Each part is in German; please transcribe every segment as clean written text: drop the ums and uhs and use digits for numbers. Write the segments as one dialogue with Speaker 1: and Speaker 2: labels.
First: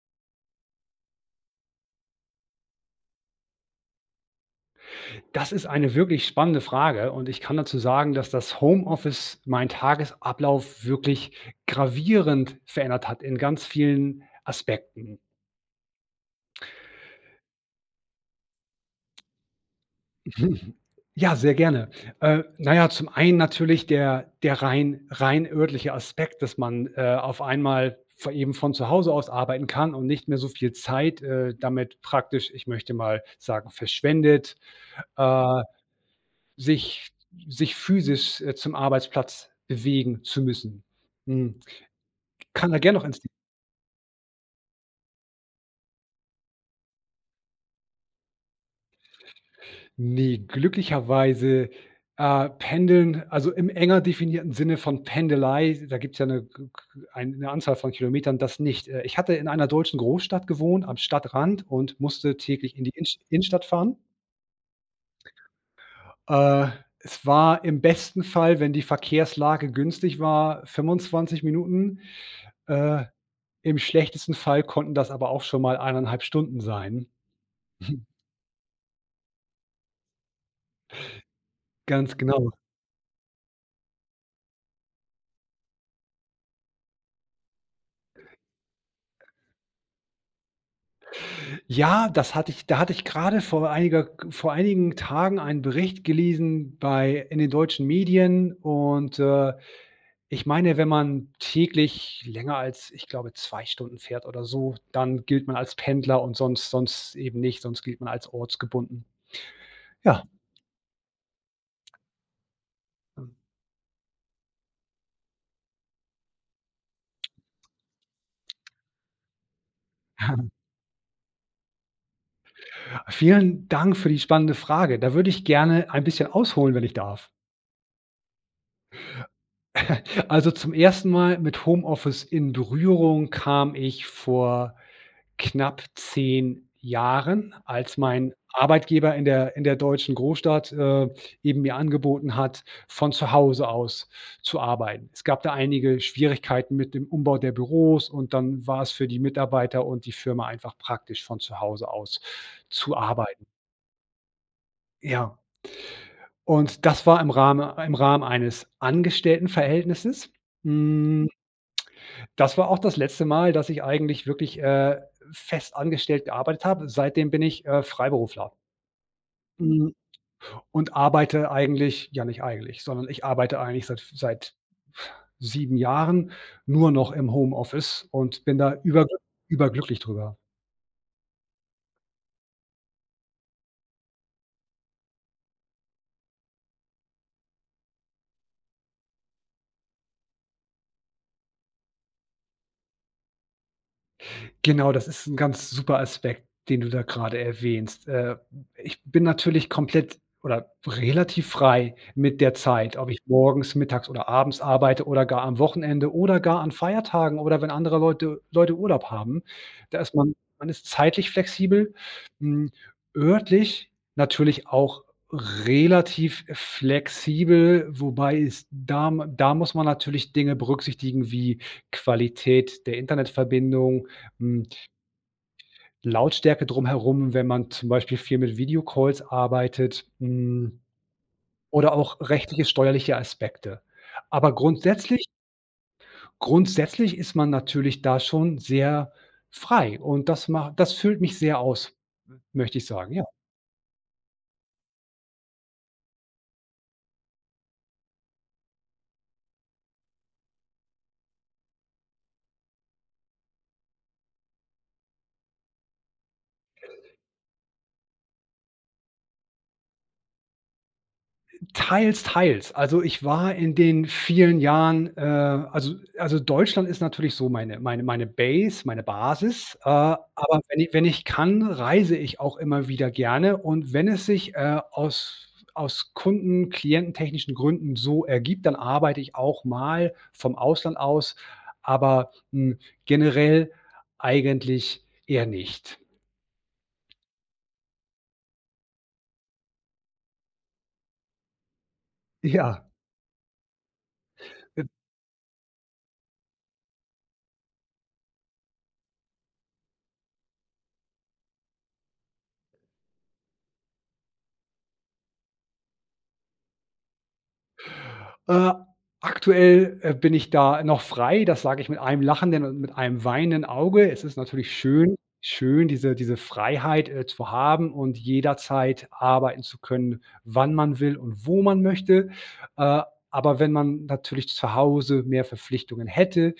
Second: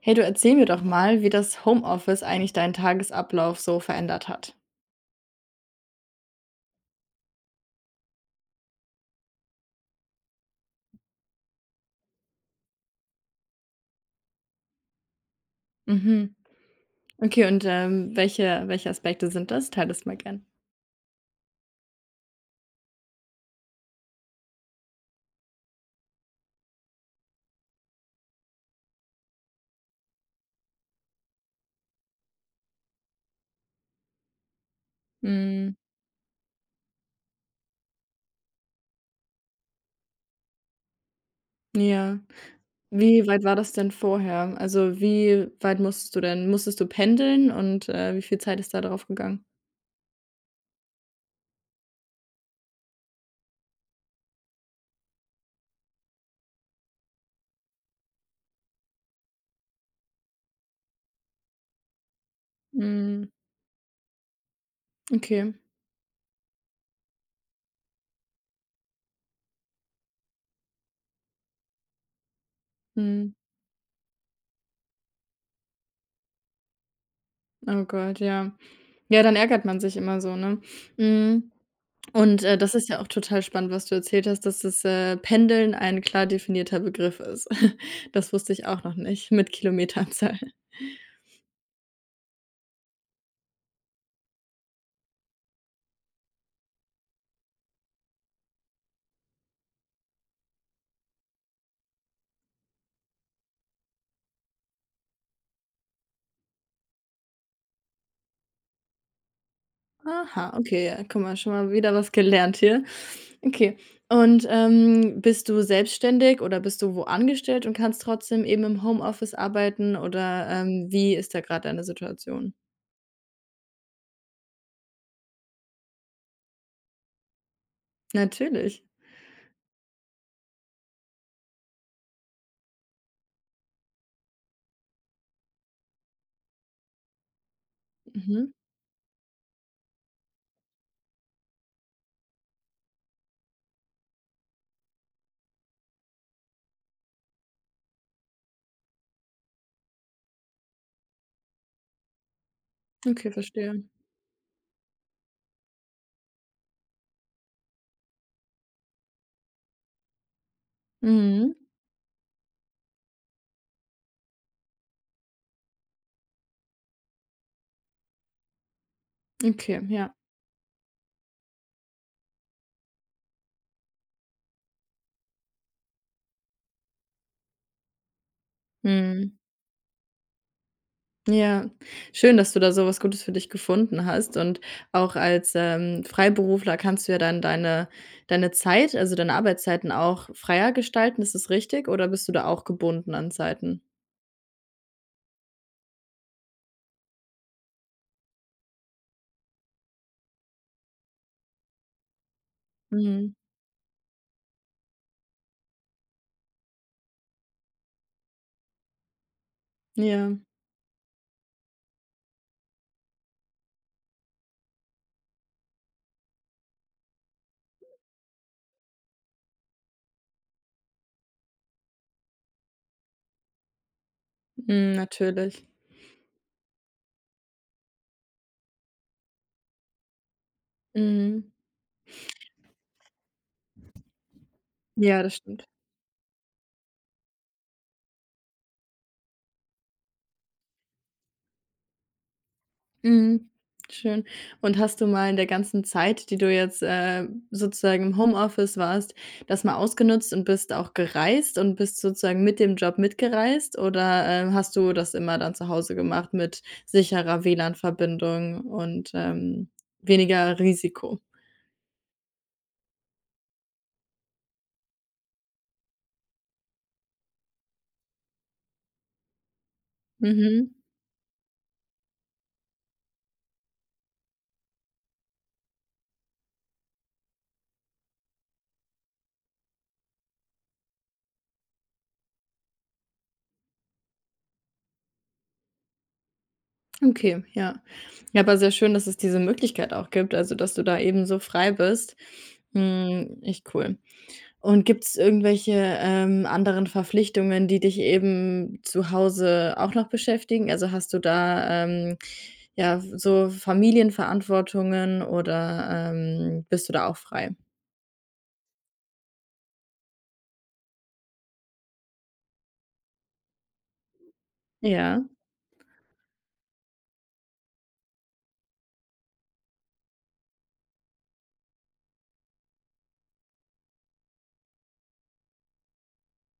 Speaker 1: Hey, du erzähl mir doch mal, wie das Homeoffice eigentlich deinen Tagesablauf so verändert hat.
Speaker 2: Das ist eine wirklich spannende Frage und ich kann dazu sagen, dass das Homeoffice meinen Tagesablauf wirklich gravierend verändert hat in ganz vielen Aspekten.
Speaker 1: Mhm. Okay, und, welche Aspekte sind das? Teile das mal gern.
Speaker 2: Ja, sehr gerne. Na ja, zum einen natürlich der rein örtliche Aspekt, dass man, auf einmal v eben von zu Hause aus arbeiten kann und nicht mehr so viel Zeit, damit praktisch, ich möchte mal sagen, verschwendet, Äh
Speaker 1: Mhm.
Speaker 2: sich sich physisch, zum Arbeitsplatz bewegen zu müssen. Hm,
Speaker 1: Ja.
Speaker 2: kann da gerne noch ins.
Speaker 1: Wie weit war das denn vorher? Also, wie weit musstest du pendeln und, wie viel Zeit ist da drauf gegangen?
Speaker 2: Ne, glücklicherweise, Pendeln, also im enger definierten Sinne von Pendelei, da gibt es ja eine g g ein 'ne Anzahl von Kilometern, das nicht. Ich hatte in einer deutschen Großstadt gewohnt, am Stadtrand und musste täglich in die Innenst
Speaker 1: Mhm.
Speaker 2: Innenstadt fahren.
Speaker 1: Okay.
Speaker 2: Äh, es war im besten Fall, wenn die Verkehrslage günstig war, 25 Minuten. Äh
Speaker 1: Mhm.
Speaker 2: Im schlechtesten Fall konnten das aber auch schon mal 1,5 Stunden sein.
Speaker 1: Oh Gott, ja. Ja, dann ärgert man sich immer so, ne? Mhm.
Speaker 2: Ganz
Speaker 1: Und,
Speaker 2: genau.
Speaker 1: das ist ja auch total spannend, was du erzählt hast, dass das, Pendeln ein klar definierter Begriff ist. Das wusste ich auch noch nicht mit Kilometeranzahl.
Speaker 2: Ja, das hatte ich da hatte ich grade vor einigen Tagen einen Bericht gelesen bei in den deutschen Medien und, ich meine, wenn man täglich länger als, ich glaube, 2 Stunden fährt oder so, dann gilt man als Pendler und sonst eben nicht, sonst gilt man als ortsgebunden. Ja.
Speaker 1: Aha, okay, ja, guck mal, schon mal wieder was gelernt hier. Okay. Und, bist du selbstständig oder bist du wo angestellt und kannst trotzdem eben im Homeoffice arbeiten oder, wie ist da gerade deine Situation?
Speaker 2: Vielen Dank für die spannende Frage. Da würde ich gerne ein bisschen ausholen, wenn ich darf.
Speaker 1: Natürlich.
Speaker 2: Also, zum ersten Mal mit Homeoffice in Berührung kam ich vor knapp 10 Jahren, als mein
Speaker 1: Mhm.
Speaker 2: Arbeitgeber in der deutschen Großstadt, eben mir angeboten hat, von zu Hause aus zu arbeiten. Es gab da einige Schwierigkeiten mit dem Umbau der Büros und dann war es für die Mitarbeiter und die Firma einfach praktisch, von zu Hause aus zu
Speaker 1: Okay,
Speaker 2: arbeiten.
Speaker 1: verstehe.
Speaker 2: Ja, und das war im Rahmen eines Angestelltenverhältnisses. Hm
Speaker 1: Mhm.
Speaker 2: Das war auch das letzte Mal, dass ich eigentlich wirklich, fest angestellt gearbeitet habe. Seitdem bin ich, Freiberufler,
Speaker 1: Okay,
Speaker 2: mhm,
Speaker 1: ja.
Speaker 2: und arbeite eigentlich, ja, nicht eigentlich, sondern ich arbeite eigentlich seit 7 Jahren nur noch im Homeoffice und bin da
Speaker 1: Mhm.
Speaker 2: überglücklich drüber.
Speaker 1: Ja, schön, dass du da so was Gutes für dich gefunden hast und auch als, Freiberufler kannst du ja dann deine deine Zeit, also deine Arbeitszeiten auch freier gestalten. Ist das richtig oder bist du da auch gebunden an Zeiten?
Speaker 2: Genau, das ist 'n ganz super Aspekt, den du da grade erwähnst. Ich bin natürlich komplett oder relativ frei mit der Zeit, ob ich
Speaker 1: Mhm.
Speaker 2: morgens, mittags oder abends arbeite oder gar am Wochenende oder gar an Feiertagen oder wenn andere Leute Urlaub haben. Da ist man
Speaker 1: Ja,
Speaker 2: man ist zeitlich flexibel, hm, örtlich natürlich auch relativ flexibel, wobei es da da muss man natürlich Dinge berücksichtigen wie Qualität der Internetverbindung, hm,
Speaker 1: mhm, natürlich.
Speaker 2: Lautstärke drumherum, wenn man zum Beispiel viel mit Videocalls arbeitet,
Speaker 1: Mhm.
Speaker 2: oder auch rechtliche, steuerliche Aspekte. Aber
Speaker 1: Ja,
Speaker 2: grundsätzlich
Speaker 1: das stimmt.
Speaker 2: grundsätzlich ist man natürlich da schon sehr frei und das füllt mich sehr aus, möchte ich sagen, ja.
Speaker 1: Mhm, schön. Und hast du mal in der ganzen Zeit, die du jetzt, sozusagen im Homeoffice warst, das mal ausgenutzt und bist auch gereist und bist sozusagen mit dem Job mitgereist oder, hast du das immer dann zu Hause gemacht mit sicherer WLAN-Verbindung und, weniger Risiko?
Speaker 2: Teils, teils. Also, ich war in den vielen Jahren, Deutschland ist natürlich so meine Base, meine Basis, aber
Speaker 1: Mhm.
Speaker 2: wenn ich kann, reise ich auch immer wieder gerne und wenn es sich, aus Kunden kliententechnischen Gründen so ergibt, dann arbeite ich auch mal vom Ausland aus, aber, generell eigentlich eher nicht.
Speaker 1: Okay, ja. Ja, aber sehr schön, dass es diese Möglichkeit auch gibt, also, dass du da eben so frei bist.
Speaker 2: Ja.
Speaker 1: Hm, echt cool. Und gibt's irgendwelche, anderen Verpflichtungen, die dich eben zu Hause auch noch beschäftigen? Also, hast du da, ja, so Familienverantwortungen oder, bist du da auch frei?
Speaker 2: Äh, aktuell, bin ich da noch frei, das sage ich mit einem lachenden und mit einem weinenden Auge. Es ist natürlich schön
Speaker 1: Ja,
Speaker 2: schön, diese Freiheit, zu haben und jederzeit arbeiten zu können, wann man will und wo man möchte. Äh, aber wenn man natürlich zu Hause mehr Verpflichtungen hätte,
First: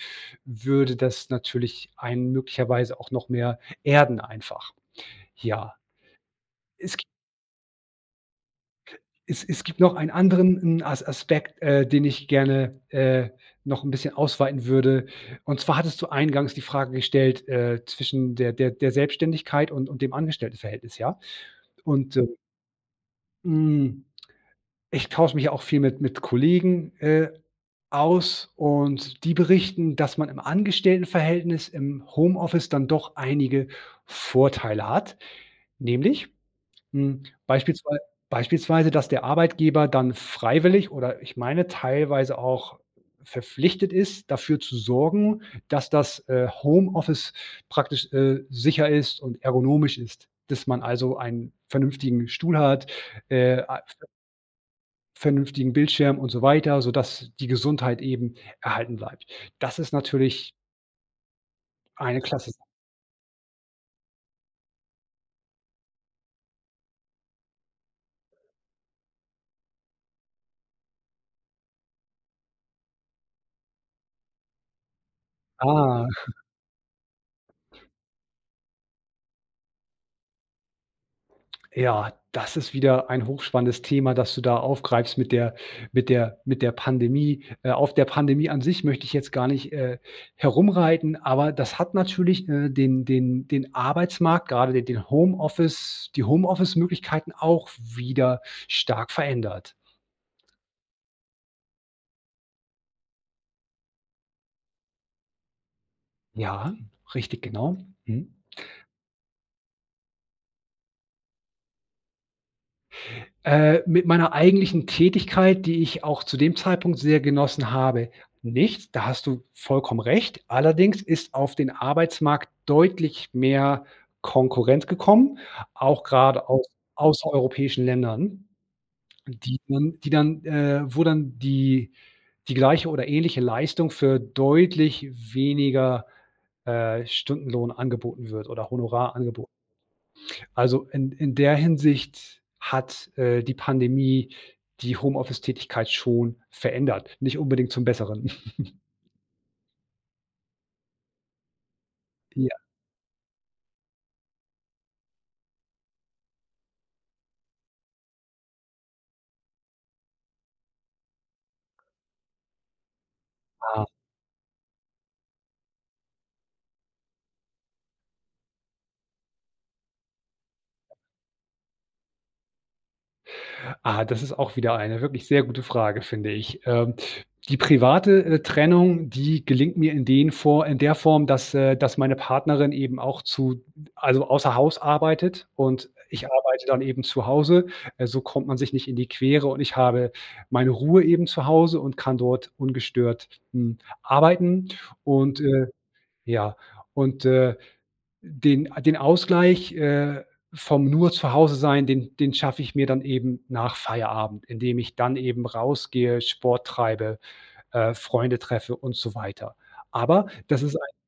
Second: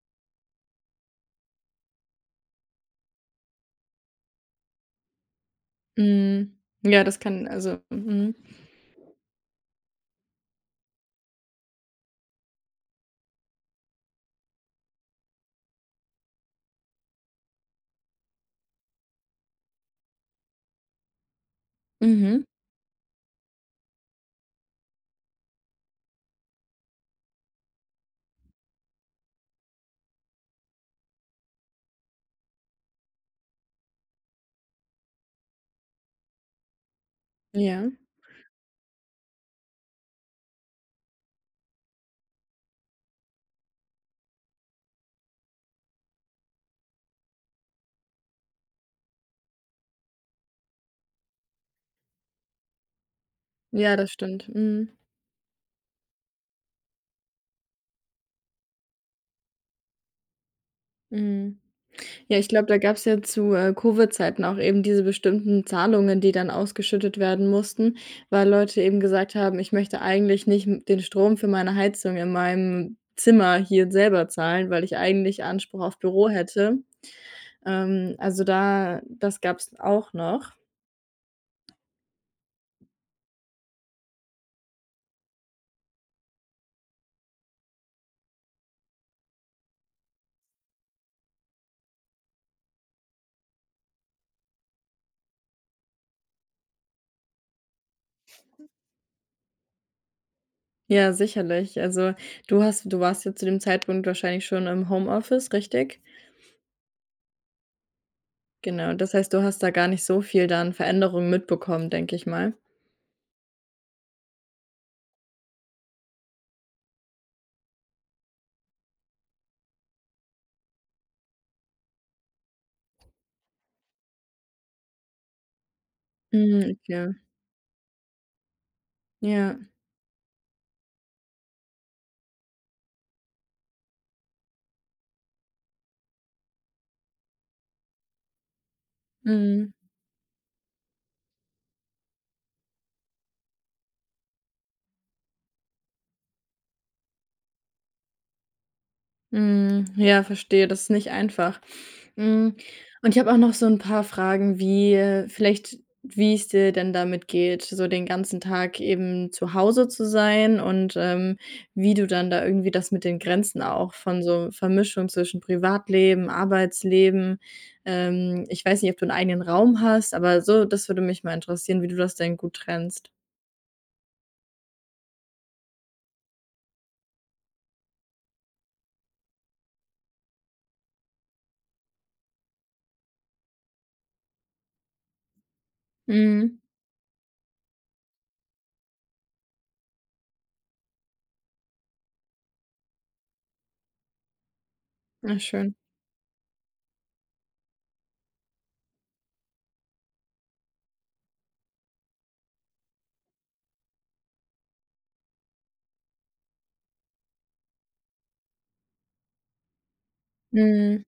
Speaker 2: würde das natürlich einen möglicherweise auch noch mehr erden einfach. Ja.
Speaker 1: mhm.
Speaker 2: Es
Speaker 1: Ja, das kann also mhm.
Speaker 2: es gibt noch einen anderen 'n As Aspekt, den ich gerne, noch ein bisschen ausweiten würde. Und zwar hattest du eingangs die Frage gestellt, zwischen der Selbstständigkeit und dem Angestelltenverhältnis, ja? Und,
Speaker 1: Mhm.
Speaker 2: hm, ich tausche mich ja auch viel mit Kollegen, aus und die berichten, dass man im Angestelltenverhältnis im Homeoffice dann doch einige Vorteile hat, nämlich hm,
Speaker 1: Ja.
Speaker 2: beispielswei beispielsweise, dass der Arbeitgeber dann freiwillig oder ich meine teilweise auch verpflichtet ist, dafür zu sorgen, dass das, Homeoffice praktisch, sicher ist und ergonomisch ist, dass man also einen vernünftigen Stuhl hat, a
Speaker 1: Ja, das stimmt. Mhm.
Speaker 2: vernünftigen Bildschirm und so weiter, sodass die Gesundheit eben erhalten bleibt. Das ist natürlich
Speaker 1: Mhm.
Speaker 2: eine
Speaker 1: Ja, ich
Speaker 2: klasse Sa.
Speaker 1: glaube, da gab's ja zu, Covid-Zeiten auch eben diese bestimmten Zahlungen, die dann ausgeschüttet werden mussten, weil Leute eben gesagt haben: „Ich möchte eigentlich nicht m den Strom für meine Heizung in meinem Zimmer hier selber zahlen, weil ich eigentlich Anspruch auf
Speaker 2: Ah,
Speaker 1: Büro hätte.“ also da das gab's auch noch.
Speaker 2: ja, das ist wieder ein hochspannendes Thema, das du da aufgreifst mit der mit der Pandemie. Auf der Pandemie an sich möchte ich jetzt gar nicht, herumreiten, aber das hat natürlich, den Arbeitsmarkt, gerade den den Homeoffice die Homeoffice-Möglichkeiten auch wieder stark verändert.
Speaker 1: Ja, sicherlich. Also, du warst ja zu dem Zeitpunkt wahrscheinlich schon im Homeoffice, richtig?
Speaker 2: Ja, richtig, genau. Mhm.
Speaker 1: Genau, das heißt, du hast da gar nicht so viel dann Veränderungen mitbekommen, denke ich mal.
Speaker 2: Mit meiner eigentlichen Tätigkeit, die ich auch zu dem Zeitpunkt sehr genossen habe, nicht. Da hast du vollkommen recht. Allerdings ist auf den Arbeitsmarkt deutlich mehr Konkurrenz gekommen, auch gerade aus
Speaker 1: Mhm, okay.
Speaker 2: außereuropäischen Ländern,
Speaker 1: Ja,
Speaker 2: wo dann die gleiche oder ähnliche Leistung für deutlich weniger, Stundenlohn angeboten wird oder Honorar angeboten.
Speaker 1: mhm.
Speaker 2: Also, in der Hinsicht hat, die Pandemie die Homeoffice-Tätigkeit schon verändert, nicht unbedingt zum Besseren.
Speaker 1: Mhm, ja, verstehe, das ist nicht einfach. Hm,
Speaker 2: Ja.
Speaker 1: und ich habe auch noch so ein paar Fragen, wie, vielleicht wie es dir denn damit geht, so den ganzen Tag eben zu Hause zu sein und, wie du dann da irgendwie das mit den Grenzen auch von so Vermischung zwischen Privatleben, Arbeitsleben ich weiß nicht, ob du einen eigenen Raum hast, aber so das würde mich mal interessieren, wie du das denn gut trennst.
Speaker 2: Ah, das ist auch wieder eine wirklich sehr gute Frage, finde ich. Die private, Trennung, die gelingt mir in der Form, dass meine Partnerin eben auch zu also außer Haus arbeitet und ich
Speaker 1: Mhm.
Speaker 2: arbeite dann eben zu Hause. So kommt man sich nicht in die Quere und ich habe meine Ruhe eben zu Hause und kann dort ungestört, arbeiten
Speaker 1: Ja,
Speaker 2: und, äh
Speaker 1: schön.
Speaker 2: ja, und, äh den Ausgleich, vom nur zu Hause sein, den schaffe ich mir dann eben nach Feierabend, indem ich dann eben rausgehe, Sport treibe, Freunde treffe und so weiter. Aber das ist ein
Speaker 1: Mhm.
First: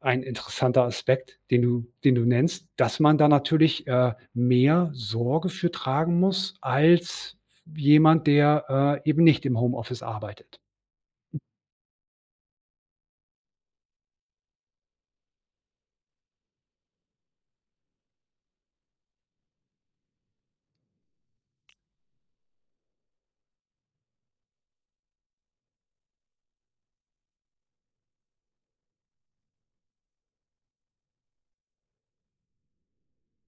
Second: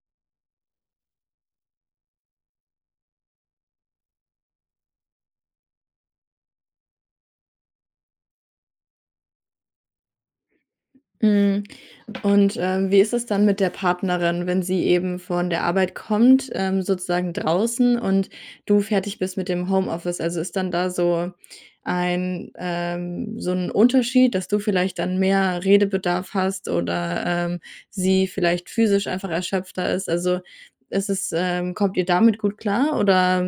Speaker 2: ein interessanter Aspekt, den du nennst, dass man da natürlich, mehr Sorge für tragen muss als jemand, der, eben nicht im Homeoffice arbeitet.
Speaker 1: Mhm. Und, wie ist es dann mit der Partnerin, wenn sie eben von der Arbeit kommt, sozusagen draußen und du fertig bist mit dem Homeoffice? Also, ist dann da so ein Unterschied, dass du vielleicht dann mehr Redebedarf hast oder, sie vielleicht physisch einfach erschöpfter ist? Also, ist es kommt ihr damit gut klar oder,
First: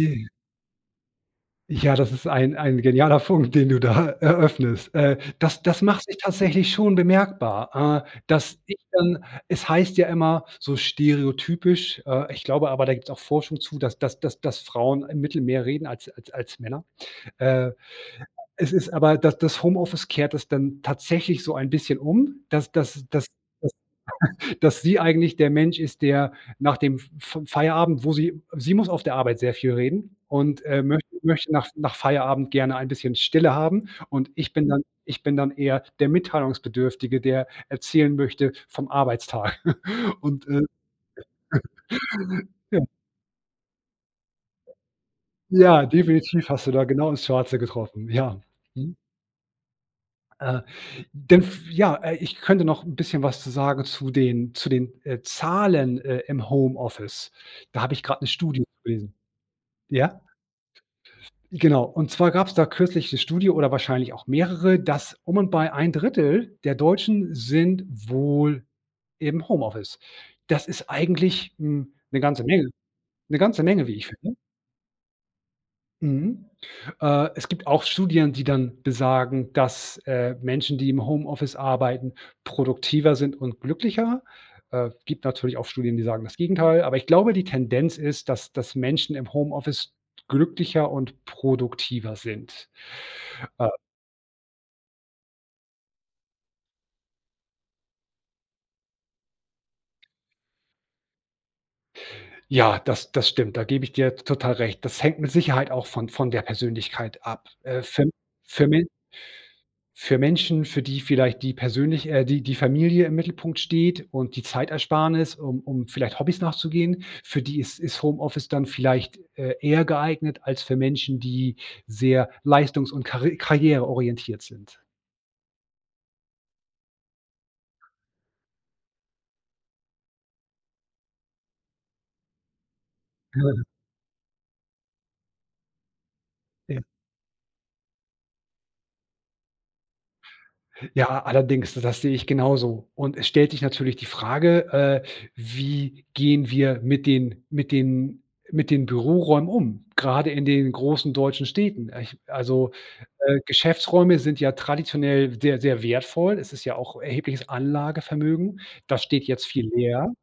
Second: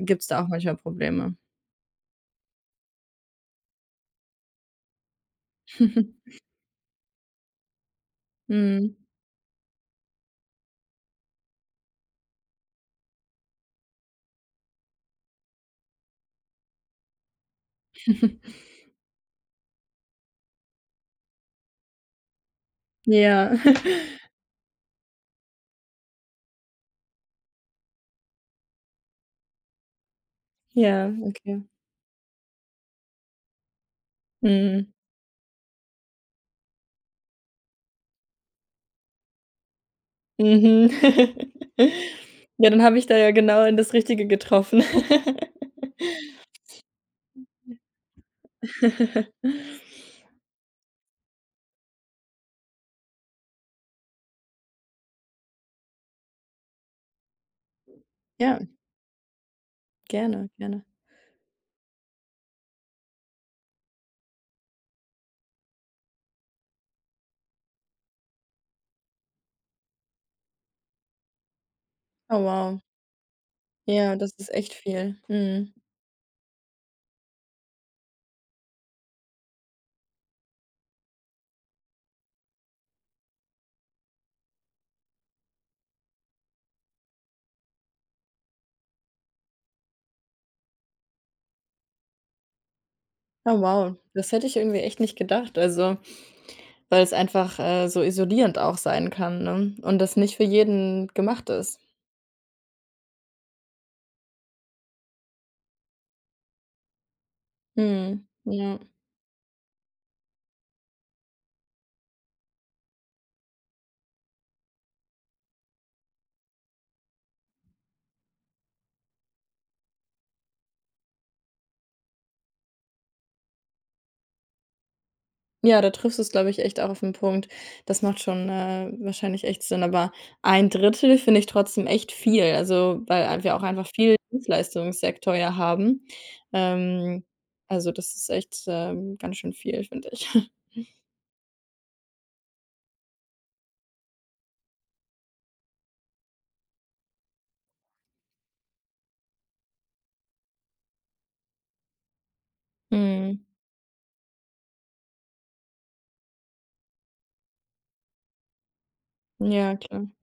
Speaker 1: gibt es da auch manchmal Probleme?
Speaker 2: Ja, das ist ein genialer Punkt, den du da eröffnest. Das macht sich tatsächlich schon bemerkbar, dass ich
Speaker 1: Mhm.
Speaker 2: dann es heißt ja immer so stereotypisch, ich glaube aber, da gibt es auch Forschung zu, dass Frauen im Mittel mehr reden als Männer. Äh, es ist aber dass das Homeoffice kehrt das dann tatsächlich so ein bisschen um, dass dass dass
Speaker 1: Ja.
Speaker 2: dass sie eigentlich der Mensch ist, der nach dem F Feierabend, wo sie muss auf der Arbeit sehr viel reden und, möchte
Speaker 1: Ja,
Speaker 2: möchte nach
Speaker 1: okay.
Speaker 2: nach Feierabend gerne ein bisschen Stille haben und ich bin dann
Speaker 1: Mhm.
Speaker 2: ich bin dann eher der Mitteilungsbedürftige, der erzählen möchte vom Arbeitstag. Und, äh,
Speaker 1: Mhm. Ja,
Speaker 2: ja,
Speaker 1: dann habe ich da ja genau in das Richtige getroffen.
Speaker 2: ja, definitiv hast du da genau ins Schwarze getroffen, ja. Mhm. Äh, denn f ja, ich könnte noch 'n bisschen was zu sagen zu den Zahlen, im Homeoffice. Da habe ich grad 'ne
Speaker 1: Ja,
Speaker 2: Studie zu gelesen. Ja?
Speaker 1: gerne, gerne.
Speaker 2: Genau, und zwar gab es da kürzlich das Studie oder wahrscheinlich auch mehrere, dass um und bei ein Drittel der Deutschen sind wohl im Homeoffice. Das ist eigentlich, 'ne
Speaker 1: Oh
Speaker 2: ganze Menge,
Speaker 1: wow.
Speaker 2: 'ne ganze Menge, wie ich
Speaker 1: Ja, das
Speaker 2: finde.
Speaker 1: ist echt viel. Mhm.
Speaker 2: Mhm. Es gibt auch Studien, die dann besagen, dass, Menschen, die im Homeoffice arbeiten, produktiver sind und glücklicher. Gibt natürlich auch Studien, die sagen das Gegenteil, aber ich glaube, die Tendenz ist, dass Menschen im Homeoffice glücklicher und produktiver sind.
Speaker 1: Oh
Speaker 2: Äh,
Speaker 1: wow, das hätte ich irgendwie echt nicht gedacht. Also, weil es einfach, so isolierend auch sein kann, ne? Und das nicht für jeden gemacht ist.
Speaker 2: Ja, das stimmt, da gebe ich dir total recht. Das hängt mit Sicherheit auch von der Persönlichkeit ab.
Speaker 1: Mhm.
Speaker 2: Für
Speaker 1: Ja.
Speaker 2: Men für Menschen, für die vielleicht die Familie im Mittelpunkt steht und die Zeitersparnis, um vielleicht Hobbys nachzugehen, für die ist Homeoffice dann vielleicht, eher geeignet als für Menschen, die sehr leistungs und karriereorientiert sind.
Speaker 1: Ja, da triffst du es, glaube ich, echt auch auf den Punkt. Das macht schon, wahrscheinlich echt Sinn, aber ein Drittel finde ich trotzdem echt viel, also, weil wir auch einfach viel Dienstleistungssektor ja haben. Ähm, also, das ist echt, ganz schön viel, finde ich.
Speaker 2: Ja, allerdings, das sehe ich genauso. Und es stellt sich natürlich die Frage, wie gehen wir mit den Büroräumen um, gerade in den großen deutschen Städten.
Speaker 1: Mhm.
Speaker 2: Geschäftsräume sind ja traditionell sehr, sehr wertvoll. Es ist ja auch erhebliches Anlagevermögen. Das steht jetzt viel
Speaker 1: Ja, klar.
Speaker 2: leer.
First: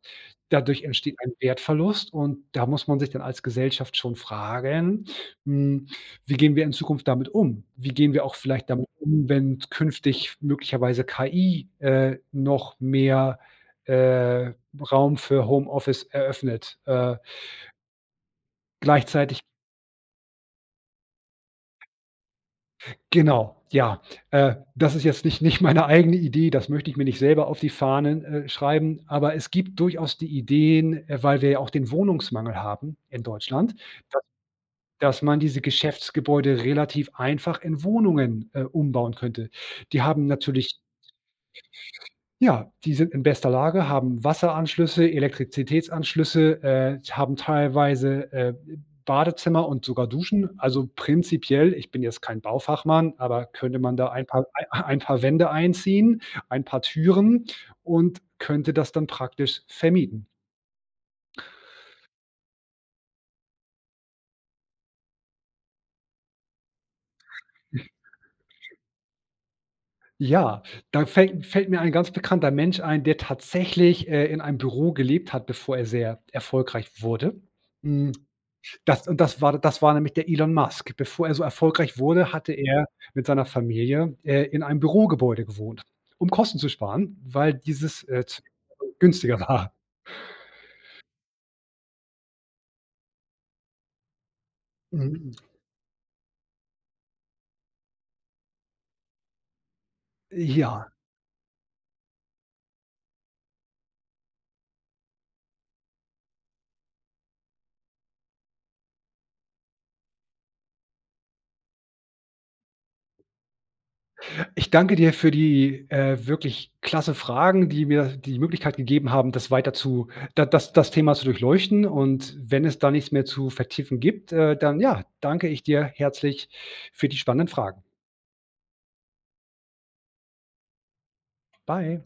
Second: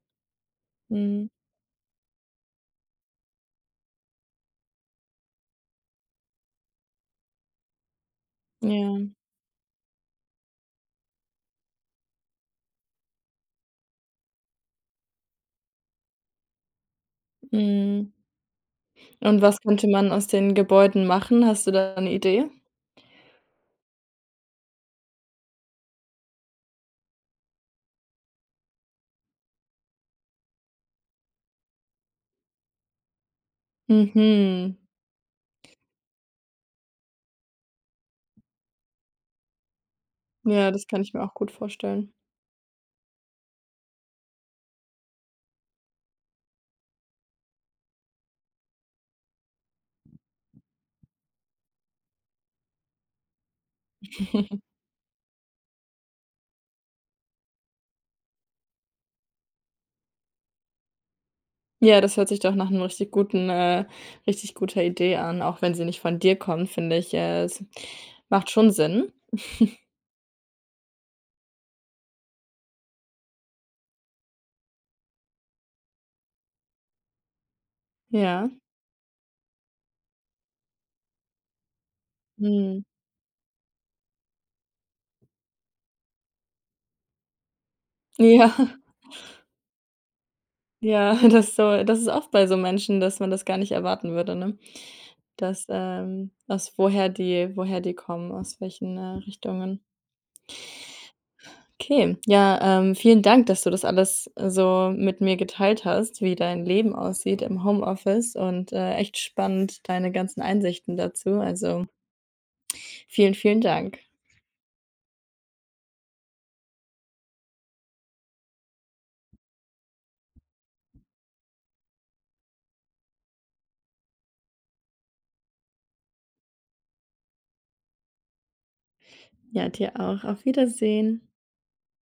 Speaker 2: Dadurch entsteht
Speaker 1: Mhm.
Speaker 2: ein Wertverlust und da muss man sich dann als Gesellschaft schon fragen, hm, wie gehen wir in Zukunft damit um? Wie gehen wir auch vielleicht damit
Speaker 1: Ja.
Speaker 2: um, wenn künftig möglicherweise KI, noch mehr, äh, Raum für Homeoffice eröffnet? Äh,
Speaker 1: Mhm.
Speaker 2: gleichzeitig
Speaker 1: Und was könnte man aus den Gebäuden machen? Hast du da eine Idee?
Speaker 2: genau, ja. Das ist jetzt nicht meine eigene Idee, das möchte ich mir nicht selber auf die Fahnen, schreiben, aber es gibt durchaus die Ideen, weil wir ja auch den Wohnungsmangel haben in Deutschland.
Speaker 1: Mhm.
Speaker 2: Dass man diese Geschäftsgebäude relativ einfach in Wohnungen, umbauen könnte. Die haben
Speaker 1: Ja,
Speaker 2: natürlich,
Speaker 1: das kann ich mir auch gut vorstellen.
Speaker 2: ja, die sind in bester Lage, haben Wasseranschlüsse, Elektrizitätsanschlüsse, haben teilweise, Badezimmer und sogar Duschen. Also, prinzipiell, ich bin jetzt kein Baufachmann, aber könnte man da ein paar Wände einziehen, ein paar Türen und könnte das dann praktisch vermieten.
Speaker 1: Ja, das hört sich doch nach 'nem richtig guten richtig guter Idee an, auch wenn sie nicht von dir kommt, finde ich, es macht schon Sinn.
Speaker 2: Ja, da fällt mir ein ganz bekannter Mensch ein, der tatsächlich, in einem Büro gelebt hat, bevor er sehr erfolgreich wurde. Hm,
Speaker 1: Ja.
Speaker 2: das war nämlich der Elon Musk. Bevor er so erfolgreich wurde, hatte
Speaker 1: Mhm.
Speaker 2: er mit seiner Familie, in einem Bürogebäude gewohnt, um Kosten zu sparen, weil dieses, z
Speaker 1: Ja,
Speaker 2: günstiger war.
Speaker 1: ja, das ist so das ist oft bei so Menschen, dass man das gar nicht erwarten würde, ne?
Speaker 2: Mhm.
Speaker 1: Dass, aus woher die kommen, aus welchen, Richtungen.
Speaker 2: Ja,
Speaker 1: Okay, ja, vielen Dank, dass du das alles so mit mir geteilt hast, wie dein Leben aussieht im Homeoffice und, echt spannend, deine ganzen Einsichten dazu. Also Vielen, vielen Dank.
Speaker 2: ich danke dir für die, wirklich klasse Fragen, die mir die Möglichkeit gegeben haben, das weiter zu da das das Thema zu durchleuchten. Und wenn es da nichts mehr zu vertiefen gibt, dann ja, danke ich dir herzlich für die spannenden Fragen.
Speaker 1: Ja, dir auch. Auf Wiedersehen.
Speaker 2: Bye.